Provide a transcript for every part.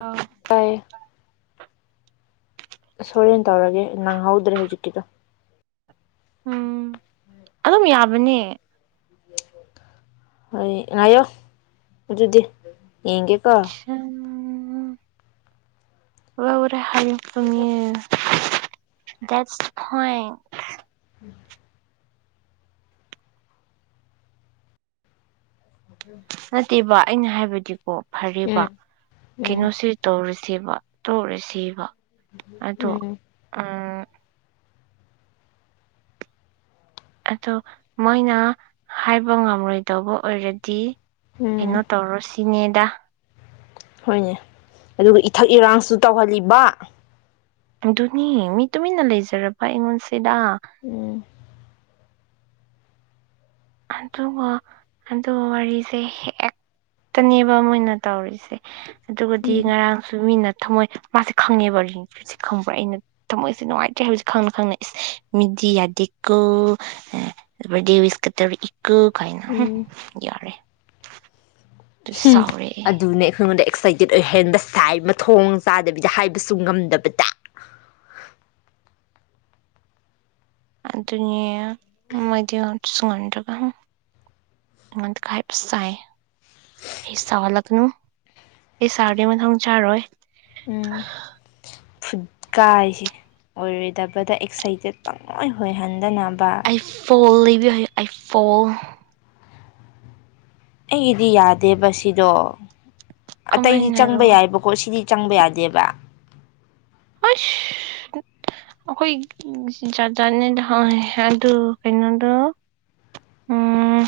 ꯑꯥ ꯇꯥꯏ ꯑꯁ ꯍꯣꯔꯦꯟ ꯇꯧꯔꯒꯦ ꯅꯪꯍꯧꯗ꯭ꯔꯦ ꯍꯧꯖꯤꯛꯀꯤꯗꯣ ꯎꯝ ꯑꯗꯨꯝ ꯌꯥꯕꯅꯤ ꯍꯣꯏ ꯉꯌꯣ ꯑꯗꯨꯗꯤ ꯌꯦꯡꯒꯦꯀꯣ [unintelligible] [unintelligible] ꯗꯦꯠꯁ ꯍꯣꯏ ꯑꯗꯨ ꯅꯠꯇꯦꯕ ꯑꯩꯅ ꯍꯥꯏꯕꯗꯤ ꯐꯔꯦꯕ ꯎꯝ ꯎꯝ ꯀꯩꯅꯣꯁꯤ ꯇꯧꯔꯁꯤ ꯁꯤꯕ ꯇꯧꯔꯦ ꯁꯤꯕ ꯑꯗꯣ ꯎꯝ ꯑꯝ ꯑꯗꯣ ꯃꯣꯏꯅ ꯍꯥꯏꯕ ꯉꯝꯔꯣꯏꯗꯧꯕ ꯑꯣꯏꯔꯗꯤ ꯎꯝ ꯀꯩꯅꯣ ꯇꯧꯔꯣꯁꯤ [unintelligible] ꯅꯦꯗ ꯍꯣꯏꯅꯦ ꯑꯗꯨꯒ ꯏꯊꯛ ꯏꯔꯥꯡꯁꯨ ꯇꯧꯍꯜꯂꯤꯕ ꯑꯗꯨꯅꯤ ꯃꯤ ꯇꯨꯃꯤꯟꯅ ꯂꯩꯖꯔꯕ ꯑꯩꯉꯣꯟꯁꯦ ꯁꯤꯗ ꯎꯝ ꯑꯗꯨꯒ ꯑꯗꯨ ꯋꯥꯔꯤꯁꯦ ꯍꯦꯛ ꯇꯅꯦꯕ ꯃꯣꯏꯅ ꯇꯧꯔꯤꯁꯦ ꯑꯗꯨꯒꯗꯤ ꯎꯝ ꯉꯔꯥꯡꯁꯨ ꯃꯤꯅ ꯊꯝꯃꯣꯏ ꯃꯥꯁꯦ ꯈꯪꯉꯦꯕꯔꯤꯞꯁꯦ ꯈꯪꯕ꯭ꯔꯥ ꯑꯩꯅ ꯊꯃꯣꯏꯁꯦ ꯅꯨꯡꯉꯥꯏꯇ꯭ꯔꯦ ꯍꯥꯏꯕꯁꯦ ꯈꯪꯅ ꯈꯪꯅ ꯏꯁ ꯃꯤꯗꯤ ꯌꯥꯗꯦꯀ ꯀꯠꯇꯕꯤ ꯀ ꯀꯥꯏꯅ ꯌꯔꯦ ꯎꯝ ꯑꯗꯨꯅꯦ ꯑꯩꯈꯣꯏꯣꯟꯗ ꯑꯦꯛꯁꯥꯏꯇꯦꯠ ꯑꯣꯏꯍꯟꯕ ꯁꯥꯏ ꯃꯊꯣꯡ ꯆꯥꯗꯕꯤꯗ ꯍꯥꯏꯕꯁꯨ ꯉꯝꯗꯕꯗ ꯑꯗꯨꯅꯦ ꯃꯣꯏꯗꯤꯣꯟ ꯁꯨꯡꯍꯟꯗ꯭ꯔꯒ ꯑꯩꯉꯣꯟꯗ ꯍꯥꯏꯕ ꯆꯥꯏ ꯑꯩ ꯁꯥꯒꯠꯂꯛꯅꯨ ꯑꯩ ꯁꯥꯔꯗꯤ ꯃꯊꯪ ꯆꯥꯔꯣꯏ ꯎꯝ ꯐꯨꯠ ꯀꯁꯤꯦ ꯑꯣꯏꯔꯣꯏꯗꯕꯗ ꯑꯦꯛꯁꯥꯏꯇꯦꯠ ꯇꯪꯉꯣꯏ ꯑꯣꯏꯍꯟꯗꯅꯕ ꯑ ꯐꯣꯂꯣ ꯑꯐꯣꯟ ꯑꯩꯒꯤꯗꯤ ꯌꯥꯗꯦꯕ ꯁꯤꯗꯣ ꯑꯇꯩꯗꯤ ꯆꯪꯕ ꯀꯃꯥꯏꯅꯔꯣ ꯌꯥꯏꯕꯀꯣ ꯁꯤꯗꯤ ꯆꯪꯕ ꯌꯥꯗꯦꯕ ꯍ ꯑꯩꯈꯣꯏ ꯆꯥꯖꯅꯤꯗ ꯍ ꯑꯗꯨ ꯑꯗꯨ ꯀꯩꯅꯣꯗ ꯎꯝ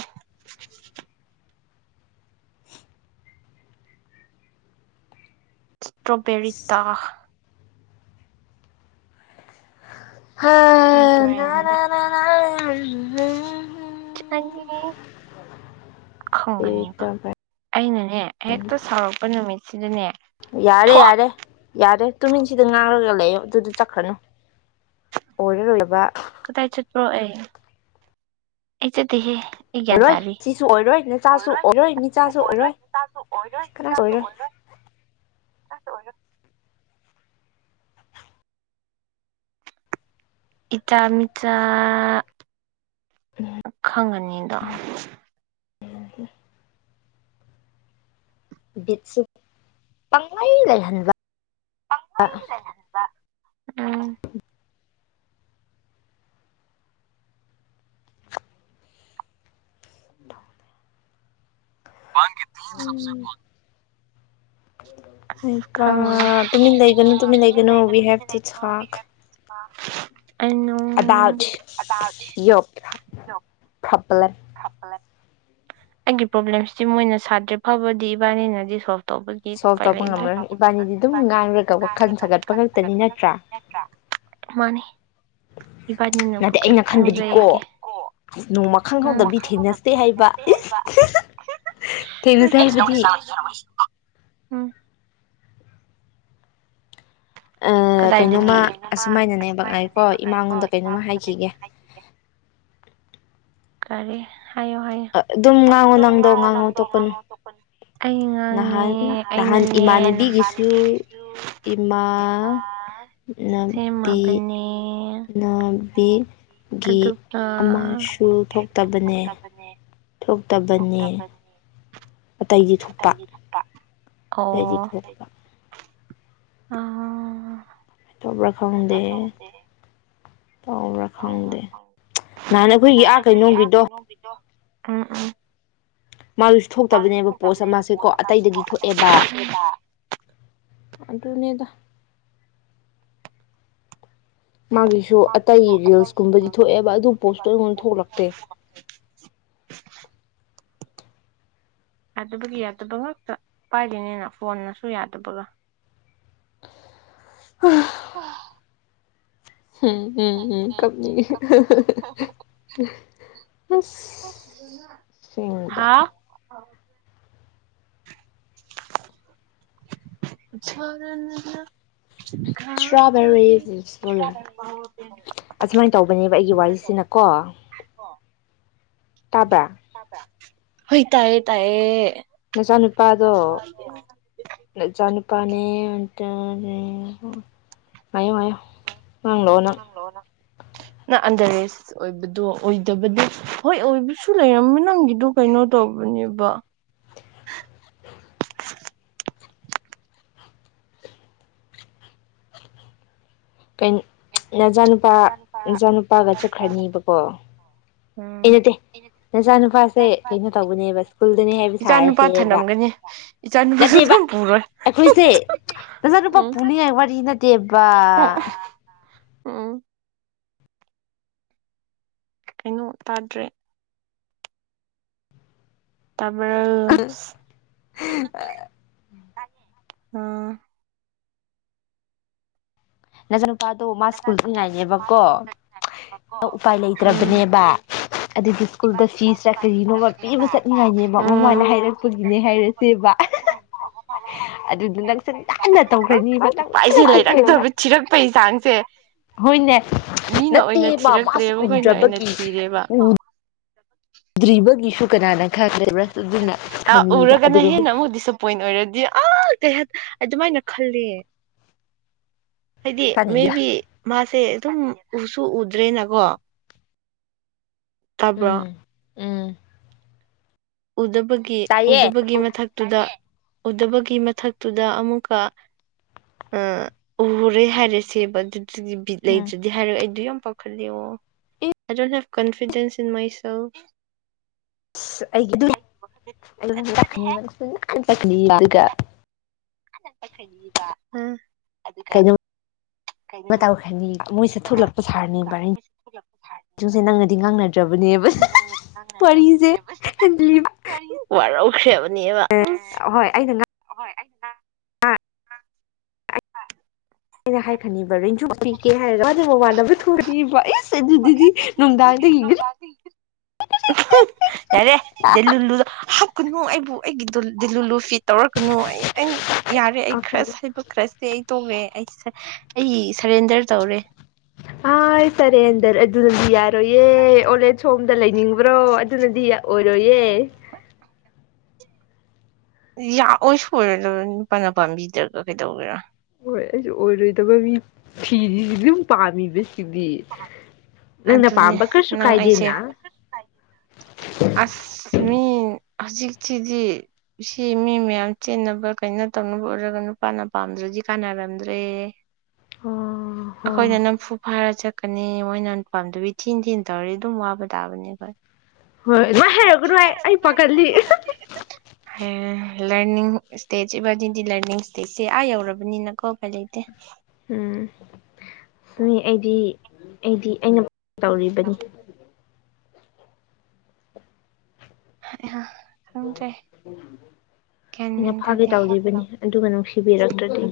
[unintelligible] ꯏꯁꯇ꯭ꯔꯣꯕꯦꯔꯤ ꯇꯥꯛ ꯍ ꯕ꯭ꯔꯦꯟ ꯅꯔꯅꯥ ꯑ ꯑ ꯈꯪꯒꯅꯦꯕ ꯑꯩꯅꯅꯦ ꯍꯦꯛꯇ ꯁꯥꯎꯔꯛꯄ ꯅꯨꯃꯤꯠ ꯁꯤꯗꯅꯦ ꯌꯥꯔꯦ ꯌꯥꯔꯦ ꯌꯥꯔꯦ ꯇꯨꯃꯤꯟꯁꯤꯗ ꯉꯥꯡꯔꯒ ꯂꯩ ꯑꯗꯨꯗ ꯆꯠꯈ꯭ꯔꯅꯨ ꯑꯣꯏꯔꯔꯂꯕ ꯀꯗꯥꯏ ꯆꯠꯄ꯭ꯔꯣ ꯑꯦ ꯏ ꯆꯠꯠꯇꯍꯦ ꯑꯣꯏꯔꯣꯏ ꯁꯤꯁꯨ ꯑꯣꯏꯔꯣꯏ ꯅꯆꯥꯁꯨ ꯑꯣꯏꯔꯣꯏ ꯅꯤꯆꯥꯁꯨ ꯑꯣꯏꯔꯣꯏ ꯀꯅꯥꯁꯨ ꯑꯣꯏꯔꯣꯏ ꯑꯁ ꯍꯣ ꯏꯆꯥ ꯃꯤꯆꯥ ꯈꯪꯒ ꯑꯅꯤꯗ ꯌꯦꯡ ꯕꯤꯠꯁꯨ ꯄꯪꯪꯂꯥꯏ ꯂꯩꯍꯟꯕ ꯄꯪꯉꯥꯏꯔꯗ [unintelligible] ꯍ ꯋꯥꯒꯤ ꯇꯤꯟ ꯁꯞꯁꯣ ꯎꯝ ꯈꯪꯗꯦꯗ ꯂꯩꯒꯅꯨ ꯂꯩꯒꯅꯨꯋꯤ ꯍ ꯇ [unintelligible] ꯑꯗꯥ ꯑꯩꯅꯨꯡ ꯌ ꯐꯄꯂ ꯆꯄꯂ ꯑꯩꯒꯤ ꯄ꯭ꯔꯣꯕ꯭ꯂꯦꯝꯁꯤꯗꯤ ꯃꯣꯏꯅ ꯁꯥꯗ꯭ꯔꯦ ꯐꯕꯗꯤ ꯏꯕꯥꯅꯤꯅꯗꯤ ꯁꯣꯜ ꯇꯒꯤ ꯁꯣꯜꯕ ꯇꯧꯕ ꯉꯝꯃꯔꯣꯏ ꯏꯕꯥꯅꯤꯗꯤ ꯑꯗꯨꯝ ꯉꯥꯡꯔꯒ ꯋꯥꯈꯜ ꯁꯥꯒꯠꯄ ꯈꯛꯇꯅꯤ ꯅꯠꯇ꯭ꯔꯥ ꯄꯒꯄꯠꯇ꯭ꯔ ꯃꯥꯅꯤ ꯏꯕꯥꯅꯤꯅꯕꯨ ꯅꯠꯇꯦ ꯀꯔꯤ ꯑꯩꯅ ꯈꯟꯕꯗꯤꯀꯣ ꯈꯪꯖꯩꯒꯦ ꯅꯣꯡꯃ ꯎꯝ ꯈꯪꯍꯧꯗꯕꯤ ꯊꯦꯡꯅꯁꯦ ꯍꯥꯏꯕ ꯏꯁ ꯍꯥꯏꯕ ꯊꯦꯡꯅꯁꯦ ꯍꯥꯏꯕꯗꯤ ꯎꯝ ꯀꯗꯥꯏꯗꯅꯦ ꯀꯩꯅꯣꯝꯃ ꯌꯦꯅꯣꯃ ꯑꯁꯨꯃꯥꯏꯅꯅꯦꯕ ꯉꯥꯏꯀꯣ ꯑꯁꯨꯃꯥꯏꯅꯅꯦꯕ ꯉꯥꯏꯈꯣ ꯏꯃꯥꯉꯣꯟꯗ ꯀꯩꯅꯣꯝꯃ ꯏꯃꯥꯉꯣꯟꯗ ꯀꯩꯅꯣꯝꯃ ꯍꯥꯏꯈꯤꯒꯦ ꯍꯥꯏꯈꯤꯒꯦ ꯀꯔꯦ ꯍꯥꯏꯌꯣ ꯍꯥꯏꯌꯣ ꯑꯗꯨꯝ ꯑꯗꯨꯝ ꯅꯪꯗꯣ ꯉꯥꯡꯉꯣ ꯅꯪꯗꯣ ꯇꯣꯛꯀꯅꯨ ꯉꯥꯡꯉꯣ ꯇꯄ ꯑꯩ ꯉꯥꯡꯉꯦ ꯅꯍꯥꯟ ꯅꯍꯥꯟ ꯑꯩꯅꯅꯦ ꯅ ꯏꯃꯥꯟꯅꯕꯤꯒꯤꯁꯨ ꯑꯩꯁꯨ ꯏꯃꯥꯟꯅꯕꯤ ꯁꯤꯦꯃꯕꯅꯤ ꯎꯅꯥꯕꯤꯒꯤ ꯑꯗꯨꯒ ꯑꯃꯁꯨ ꯊꯣꯛꯇꯕꯅꯦ ꯊꯣꯛꯇꯕꯅꯦ ꯑꯇꯩꯗꯤ ꯊꯣꯛꯄ ꯑꯣ ꯑꯇꯩꯗꯤ ꯊꯣꯛꯄ ꯑ ꯇꯣꯕ꯭ꯔꯥ ꯈꯥꯎꯗꯦ ꯇꯥꯎꯕ꯭ꯔꯥ ꯈꯪꯗꯦ ꯅꯍꯥꯟ ꯑꯩꯈꯣꯏꯒꯤ ꯑꯥ ꯀꯩꯅꯣꯒꯤꯗꯣ ꯑꯝ ꯎꯝ ꯃꯥꯗꯨꯁꯨ ꯊꯣꯛꯇꯕꯅꯦꯕ ꯄꯣꯁ ꯃꯥꯁꯦ ꯀꯣ ꯑꯇꯩꯗꯗꯤ ꯊꯣꯛꯑꯦꯕ ꯑꯗꯨꯅꯦꯗ ꯃꯥꯒꯤꯁꯨ ꯑꯇꯩ ꯔꯤꯜꯁꯀꯨꯝꯕꯗꯤ ꯊꯣꯛꯑꯦꯕ ꯑꯗꯨ ꯄꯣꯁꯇꯣ ꯑꯩꯉꯣꯟꯗ ꯊꯣꯛꯂꯛꯇꯦ ꯌꯥꯗꯕꯒꯤ ꯌꯥꯗꯕ ꯉꯥꯛꯇ ꯄꯥꯏꯔꯤꯉꯅ ꯐꯣꯟꯅꯁꯨ ꯌꯥꯗꯕꯒ ꯍ ꯑ ꯎꯝ ꯎꯝ ꯎꯝ ꯀꯝꯅꯤ ꯑ ꯍꯥꯥ ꯔ ꯏꯁꯇ꯭ꯔꯣꯕꯦꯔꯤꯁ ꯑꯁꯨꯃꯥꯏꯅ ꯈ ꯇꯧꯕꯅꯦꯕ ꯑꯩꯒꯤ ꯆꯦ ꯇꯕ ꯍꯣꯏ ꯇꯑꯌꯦ ꯇꯌꯦ ꯃꯆꯥꯅꯨꯄꯥꯗꯣ ꯏꯆꯥꯅꯨꯄꯥꯅꯦ ꯑꯗꯨ ꯃꯌꯨꯝ ꯃꯌꯣ ꯣ ꯑꯟꯗꯔꯦꯁ ꯑꯣꯏꯕꯗꯣ ꯑꯣꯏꯗꯕꯗꯤ ꯍꯣꯏ ꯑꯣꯏꯕꯁꯨ ꯂꯩꯔꯝꯕ ꯅꯪꯒꯤꯗꯣ ꯀꯩꯅꯣ ꯇꯧꯕꯅꯦꯕ ꯀꯟ ꯅꯆꯥꯅꯨꯄꯥ ꯅꯆꯥ ꯅꯨꯨꯄꯥꯒ ꯆꯠꯈ꯭ꯔꯅꯤꯕꯀꯣ ꯎꯝ ꯑꯩ ꯅꯠꯇꯦ ꯅꯆꯥꯅꯨꯄꯥꯁꯦ ꯀꯩꯅꯣ ꯇꯧꯧꯕꯅꯦꯕ ꯁ꯭ꯀꯨꯜꯗꯅꯦ ꯍꯥꯏꯕ ꯏꯆꯥꯅꯨꯄꯥ ꯁꯥꯔꯤꯁꯦꯕ ꯊꯅꯝꯒꯅꯤ ꯏꯆꯥꯅꯨꯄꯥꯁꯨ ꯅꯠꯇꯦꯕ ꯅꯪ ꯄꯨꯔꯣꯏ ꯑꯩꯈꯣꯏꯁꯦ ꯅꯆꯥꯅꯨꯄꯥ ꯎꯝ ꯄꯨꯅꯤꯡꯉꯥꯏ ꯋꯥꯔꯤꯗꯤ ꯅꯠꯇꯦꯕ ꯋꯥ ꯑꯣ ꯎꯝ ꯀꯩꯅꯣ ꯇꯥꯗ꯭ꯔꯦ ꯇꯥꯃꯔ ꯑꯥ ꯅꯖꯔ ꯅꯨꯄꯥꯗꯣ ꯃꯥ ꯁ꯭ꯀꯨꯜꯗ ꯏ ꯉꯥꯏꯅꯦꯕꯀꯣ ꯎꯄꯥꯏ ꯎꯝ ꯂꯩꯇ꯭ꯔꯕꯅꯦꯕ ꯑꯗꯨꯗꯤ ꯁ꯭ꯀꯨꯜꯗ ꯐꯤꯁꯇ ꯀꯔꯤꯅꯣꯃ ꯄꯤꯕ ꯆꯠꯅꯤꯡꯉꯥꯏꯅꯦꯕ ꯎꯝ ꯃꯃꯥꯅ ꯍꯥꯏꯔꯛꯄꯒꯤꯅꯦ ꯍꯥꯏꯔꯁꯦꯕ ꯑꯗꯨꯗ ꯅꯪ ꯆꯟ ꯍꯟꯅ ꯇꯧꯈ꯭ꯔꯅꯤꯕꯈ꯭ꯔ ꯄꯩ ꯆꯥꯡꯁꯦ ꯍꯣꯏꯅꯦ ꯃꯤꯅ ꯅꯠꯇꯦ ꯑꯣꯏꯅ ꯃꯥ ꯃꯥꯁꯨ ꯊꯤꯔꯛꯇ꯭ꯔꯦꯕ ꯎꯗ꯭ꯔꯕꯒꯤ ꯣ ꯗ꯭ꯔꯤꯕꯒꯤꯁꯨ ꯀꯅꯥꯅ ꯈꯪꯗꯦꯕ ꯑꯥ ꯎꯔꯒꯅ ꯍꯦꯟꯅ ꯑꯃꯨꯛ ꯗꯤꯁꯑꯄꯣꯏꯟ ꯑꯣꯏꯔꯗꯤ ꯀꯩ ꯍꯥꯏ ꯑꯗꯨꯃꯥꯏꯅ ꯈꯜꯂꯤ ꯍꯥꯏꯗꯤ ꯀꯥꯅꯤꯡꯒꯦ ꯃꯦꯕꯤ ꯃꯥꯁꯦ ꯑꯗꯨꯝ ꯎꯁꯨ ꯎꯗ꯭ꯔꯦꯅꯀꯣ ꯇꯥꯕ꯭ꯔꯣ ꯎꯝ ꯎꯝ ꯎꯗꯕꯒꯤ ꯇꯥꯏꯌꯦ ꯎꯗꯕꯒꯤ ꯃꯊꯛꯇꯨꯗ ꯎꯗꯕꯒꯤ ꯃꯊꯛꯇꯨꯗ ꯑꯃꯨꯛꯀ ꯑ ꯎꯨꯔꯦ ꯍꯥꯏꯔꯁꯦꯕ ꯁꯤꯒꯤ ꯕꯤꯠ ꯎꯝ ꯂꯩꯗ꯭ꯔꯗꯤ ꯍꯥꯏꯔꯛ ꯑꯩ ꯑꯗꯨ ꯌꯥꯝ ꯄꯈꯂꯤ ꯑꯥꯏ ꯗꯣꯟ ꯍꯦꯕ ꯀꯣꯟꯐꯤꯗꯦꯟꯁ ꯏꯟ ꯃꯥꯏꯁꯦꯜ ꯑꯁ ꯑꯩꯒꯤ ꯑꯗꯨ [unintelligible] ꯁꯅꯤꯕ ꯎꯝ ꯀꯩꯅꯣ ꯇꯧꯈ꯭ꯔꯅꯤ ꯃꯣꯏꯁꯦ ꯊꯣꯛꯂꯛꯄ ꯁꯥꯍꯔꯅꯤ ꯕꯥꯔꯦꯟꯁꯦ ꯅꯪꯅꯗꯤ ꯉꯥꯡꯅꯗ꯭ꯔꯕꯅꯤ ꯅꯪꯅꯗꯤ ꯉꯥꯡꯅꯗ꯭ꯔꯕꯅꯦꯕ ꯍꯤ ꯍꯤ ꯍꯦꯟꯖꯤꯜꯂꯤꯕ ꯍꯤ ꯋꯥꯔꯤꯖꯦ ꯋꯥꯔꯧ- ꯈ꯭ꯔꯦꯕ ꯅꯦꯕ ꯎꯝ ꯍꯣꯏ ꯑꯩꯅ ꯍꯣꯏ ꯑꯩ ꯇꯥ- ꯑꯩ ꯑꯩꯅ ꯍꯥꯏ ꯈꯅꯤꯕ ꯔꯦꯟꯖꯨ ꯄꯤꯒꯦ ꯍꯥꯏꯔꯒ ꯃꯥꯗꯤ ꯃꯃꯥꯟꯅꯕ ꯊꯣꯛꯒ꯭ꯔꯅꯤꯕ ꯏꯖ ꯏꯁ ꯑꯗꯨꯗꯨꯗꯤ ꯅꯨꯡꯗꯥꯡꯗ ꯌꯦꯡꯉꯅꯤ ꯎꯛ ꯌꯥꯔꯦ ꯗꯦꯂꯨ ꯂꯨꯗꯣ ꯍꯛ ꯀꯅꯣ ꯑꯩꯕꯨ ꯑꯩꯒꯤ ꯗꯨꯜ ꯗꯤꯜꯂꯨ ꯂꯨ ꯐꯤ ꯇꯧꯔꯛ ꯀꯅꯨ ꯑꯩ ꯑꯩ ꯌꯥꯔꯦ ꯑꯩ ꯑꯣꯀꯦ ꯈ꯭ꯔꯁ ꯍꯥꯏꯕ ꯈ꯭ꯔꯁꯦ ꯑꯩ ꯇꯣꯛꯂꯦ ꯑꯩ ꯁꯔ ꯑꯩ ꯁꯔꯦꯟꯗꯔ ꯇꯧꯔꯦ ꯍꯥꯏ ꯁꯔꯦꯟꯗꯔ ꯑꯗꯨꯅꯗꯤ ꯌꯥꯔꯣꯏꯌꯦ ꯑꯣꯜ ꯑꯦꯖ ꯍꯣꯝꯗ ꯂꯩꯅꯤꯡꯕ꯭ꯔꯣ ꯑꯗꯨꯅꯗꯤ ꯌꯥ ꯑꯣꯏꯔꯣꯏꯌꯦ ꯌꯥꯥꯛꯑꯣꯏ ꯁꯣꯏꯔꯦꯗ ꯅꯨꯄꯥꯅ ꯄꯥꯝꯕꯤꯗ꯭ꯔꯒ ꯀꯩꯗꯧꯒꯦꯔꯥ ꯍꯣꯏ ꯑꯩꯁꯨ ꯑꯣꯏꯔꯣꯏꯗꯕ ꯃꯤ ꯐꯤꯔꯤꯁꯤꯗꯤ ꯑꯗꯨꯝ ꯄꯥꯝꯃꯤꯕ ꯁꯤꯗꯤ ꯅꯪꯅ ꯑꯗꯨꯅꯦ ꯄꯥꯝꯕ ꯀ꯭ꯔꯤꯁꯨ ꯅꯪ ꯑꯩꯁꯦ ꯀꯥꯏꯗꯦꯅ ꯑꯁ ꯃꯤ ꯍꯧꯖꯤꯛꯁꯤꯗꯤ ꯁꯤ ꯃꯤ ꯃꯌꯥꯝ ꯆꯦꯟꯅꯕ ꯀꯩꯅꯣ ꯇꯧꯅꯕ ꯎꯔꯒ ꯅꯨꯄꯥꯅ ꯄꯥꯝꯗ꯭ꯔꯗꯤ ꯀꯥꯟꯅꯔꯝꯗ꯭ꯔꯦ ꯑꯩꯈꯣꯏꯅ ꯅꯝꯐꯨ ꯐꯥꯔꯥ ꯆꯠꯀꯅꯤ ꯃꯣꯏꯅ ꯄꯥꯝꯗꯕꯤ ꯊꯤꯟꯅ ꯊꯤꯟꯅ ꯇꯧꯔꯗꯤ ꯑꯗꯨꯝ ꯋꯥꯕ ꯇꯥꯕꯅꯦ ꯑꯩꯈꯣꯏ ꯍꯣꯏ ꯑꯗꯨꯃꯥꯥꯏ ꯍꯥꯏꯔꯛꯀꯅꯨ ꯍꯦ ꯑꯩ ꯄꯥꯈꯠꯂꯤ ꯑ ꯍꯤ ꯍꯤ ꯂꯔꯅꯤꯡ ꯏꯁꯇꯦꯖ ꯏꯕꯥꯗꯤꯗꯤ ꯂꯔꯅꯤꯡ ꯏꯁꯇꯦꯖꯁꯦ ꯑꯥ ꯌꯧꯔꯕꯅꯤꯅꯀꯣ ꯎꯄꯥꯏ ꯂꯩꯇꯦ ꯎꯝ ꯁꯨꯃꯤ ꯑꯩꯗꯤ ꯑꯩꯗꯤ ꯑꯩꯅ- ꯇꯧꯔꯤꯕꯅꯤ ꯍ ꯑꯦ ꯍ ꯒ꯭ꯌꯥꯟ ꯂꯧꯁꯤꯟꯕ ꯉꯝꯗꯕ ꯃꯦꯟ ꯑꯩꯅ ꯐꯥꯒꯦ ꯇꯥꯗꯦ ꯇꯧꯔꯤꯕꯅꯤ ꯑꯗꯨꯒ ꯅꯨꯡꯁꯤ- ꯊꯤꯕꯤꯔꯛꯇ꯭ꯔꯗꯤ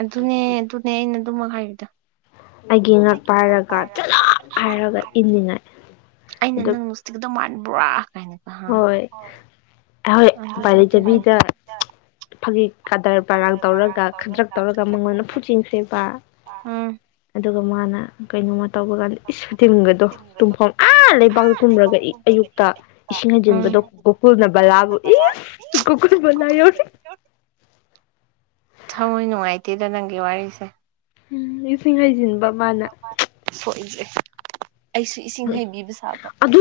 ꯑꯗꯨꯅꯦ ꯑꯗꯨꯅꯦ ꯑꯩꯅ ꯑꯗꯨꯃꯛ ꯍꯥꯏꯕꯗꯣ ꯑꯩꯒꯤ ꯉꯛ ꯄꯥꯏꯔꯒ ꯆꯠꯂꯣ ꯍꯥꯏꯔꯒ ꯏꯅꯤꯡꯉꯥꯏ ꯑꯩꯅ ꯑꯗꯨ ꯅꯪ ꯅꯨꯡꯁꯤꯒꯗꯧ ꯃꯥꯟꯕ꯭ꯔꯥ ꯀꯥꯏꯅꯀꯣ ꯍꯥ ꯍꯣꯏ ꯑꯩꯍꯣꯏ ꯎꯄꯥꯏ ꯑꯗꯨꯗꯗꯤ ꯍꯨꯝ ꯂꯩꯇꯕꯤꯗ ꯐꯛ- ꯍꯤꯛ ꯀꯥꯗꯔ ꯄꯔꯥꯛ ꯇꯧꯔꯒ ꯈꯗ꯭ꯔꯛ ꯇꯧꯔꯒ ꯃꯉꯣꯟꯗ ꯐꯨꯖꯤꯟꯈ꯭ꯔꯦꯕ ꯎꯝ ꯑꯗꯨꯒ ꯃꯥꯅ ꯀꯩꯅꯣꯝꯃꯅꯤ ꯇꯧꯕ ꯀꯥꯟꯗ ꯏꯁ ꯁꯨꯇꯤꯡꯒꯗꯣ ꯇꯨꯝꯐꯝ ꯑꯥ ꯂꯩꯕꯥꯛꯇ ꯇꯨꯝꯔꯒ ꯑꯌꯨꯛꯇ ꯏꯁꯤꯡ ꯎꯝ ꯍꯩꯖꯤꯟꯕꯗꯣ ꯒꯣꯀꯨꯜꯅ ꯕꯂꯥꯕꯨ ꯏꯁ ꯒꯣꯀꯨꯜ ꯕꯂꯥ ꯌꯧꯔꯦ ꯗꯤꯗ ꯅꯪꯒꯤ ꯋꯥꯔꯤꯁꯦ ꯎꯝ ꯁꯤꯡ ꯍꯩꯖꯤꯟꯕ ꯃꯥꯅ ꯁꯣꯛꯏꯁꯦ ꯑꯩꯁꯨ ꯏꯁꯤꯡ ꯎꯝ ꯍꯩꯕꯤꯕ ꯁꯥꯕ ꯑꯗꯨ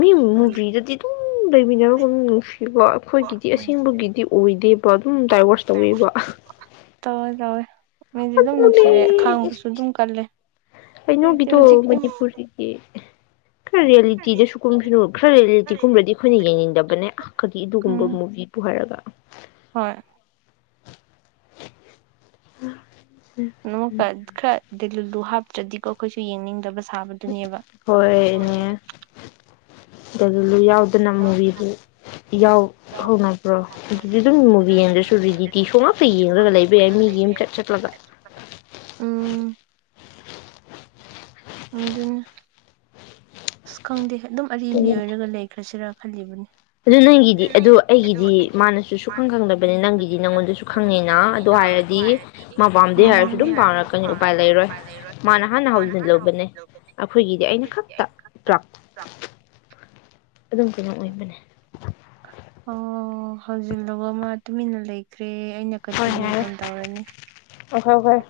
ꯃꯤ ꯃꯨꯚꯤꯗꯗꯤ ꯑꯗꯨꯝ ꯂꯩꯃꯤꯟꯅꯔꯒ ꯅꯨꯡꯁꯤꯕ ꯑꯩꯈꯣꯏꯒꯤꯗꯤ ꯑꯁꯦꯡꯕꯒꯤꯗꯤ ꯑꯣꯏꯗꯦꯕ ꯕ ꯑꯗꯨꯝ ꯗꯥꯏꯋꯔꯁ ꯇꯧꯋꯦꯕ ꯇꯧꯋꯦ ꯇꯧꯋꯦ ꯃꯤꯗꯤ ꯑꯗꯨꯝ ꯑꯗꯨꯅꯦ ꯅꯨꯡꯁꯤꯔꯦ ꯑꯈꯥꯡꯕꯁꯨ ꯑꯗꯨꯝ ꯀꯜꯂꯦ ꯍꯧꯖꯤꯛꯇꯤ ꯀꯩꯅꯣꯒꯤꯗꯣ ꯍꯧꯖꯤꯛꯇꯤ ꯃꯅꯤꯄꯨꯔꯁꯤꯗꯤ ꯈꯔ ꯔꯤꯌꯦꯂꯤꯇꯤꯗꯁꯨꯨ ꯀꯨꯝꯈꯤꯅꯨ ꯈꯔ ꯔꯤꯌꯦꯂꯤꯇꯤꯀꯨꯝꯒꯔꯗꯤ ꯑꯩꯈꯣꯏꯅ ꯌꯦꯡꯅꯤꯡꯗꯕꯅꯦ ꯑꯍꯀꯔꯤ ꯑꯗꯨꯒꯨꯝꯕ ꯎꯝ ꯃꯨꯚꯤꯕꯨ ꯍꯥꯏꯔꯒ ꯍꯣꯏ ꯑ ꯅꯣꯛ ꯀ ꯈꯔ ꯗꯦꯂꯨꯂꯨ ꯍꯥꯞ ꯭ꯔꯗꯤꯀꯣ ꯑꯩꯈꯣꯏꯁꯨ ꯌꯦꯡꯅꯤꯡꯗꯕ ꯁꯥꯕꯗꯨꯅꯦꯕ ꯍꯣꯏ ꯅꯦ ꯗꯣꯂꯨꯂꯨ ꯌꯥꯎꯗꯅ ꯃꯨꯚꯤꯗꯤ ꯌꯥꯎ ꯍꯧꯅꯕ꯭ꯔꯣ ꯑꯗꯨꯗꯤ ꯑꯗꯨꯝ ꯃꯨꯚꯤ ꯌꯦꯡꯗ꯭ꯔꯁꯨ ꯔꯤꯗꯤꯇꯤ ꯁꯣ ꯉꯥꯛꯇ ꯌꯦꯡꯔꯒ ꯂꯩꯕ ꯌꯥꯏ ꯃꯤꯒꯤ ꯌꯨꯝ ꯆꯠ ꯆꯠꯂꯒ ꯎꯝ ꯑꯗꯨꯅꯦ ꯑꯁ ꯈꯪꯗꯦ ꯑꯗꯨꯝ ꯑꯔꯤꯕꯤ ꯑꯗꯨꯅꯤ ꯑꯣꯏꯔꯒ ꯂꯩꯈ꯭ꯔꯁꯤꯔ ꯈꯜꯂꯤꯕꯅꯤ ꯑꯗꯨ ꯅꯪꯒꯤꯗꯤ ꯑꯗꯨ ꯑꯩꯒꯤꯗꯤ ꯃꯥꯅꯁꯨ ꯁꯨꯈꯪ ꯈꯪꯗꯕꯅꯦ ꯅꯪꯒꯤꯗꯤ ꯅꯪꯉꯣꯟꯗꯁꯨ ꯈꯪꯉꯦꯅ ꯑꯗꯨ ꯍꯥꯏꯔꯗꯤ ꯃꯥ ꯄꯥꯝꯗꯦ ꯎꯝ ꯍꯥꯏꯔꯁꯨ ꯑꯗꯨꯝ ꯄꯥꯝꯅꯔꯛꯀꯅꯤ ꯎꯄꯥꯏ ꯂꯩꯔꯣꯏ ꯃꯥꯅ ꯍꯥꯟꯅ ꯍꯧꯖꯤꯟꯂꯨꯕꯅꯦ ꯑꯩꯈꯣꯏꯒꯤꯗꯤ ꯑꯩꯅ ꯈꯛꯇ ꯇꯔꯛ ꯑꯗꯨꯝ ꯀꯩꯅꯣ ꯑꯣꯏꯕꯅꯦ ꯑꯣ ꯍꯧꯖꯤꯜꯂꯨꯕ ꯃꯥ ꯇꯨꯃꯤꯟꯅ ꯂꯩꯈ ꯔꯦ ꯑꯩꯅ ꯌꯥꯔꯦ ꯀꯟꯇꯤꯅꯌꯨꯁꯟ ꯇꯧꯔꯅꯤ ꯑꯣꯍꯣꯏ ꯍꯣꯏ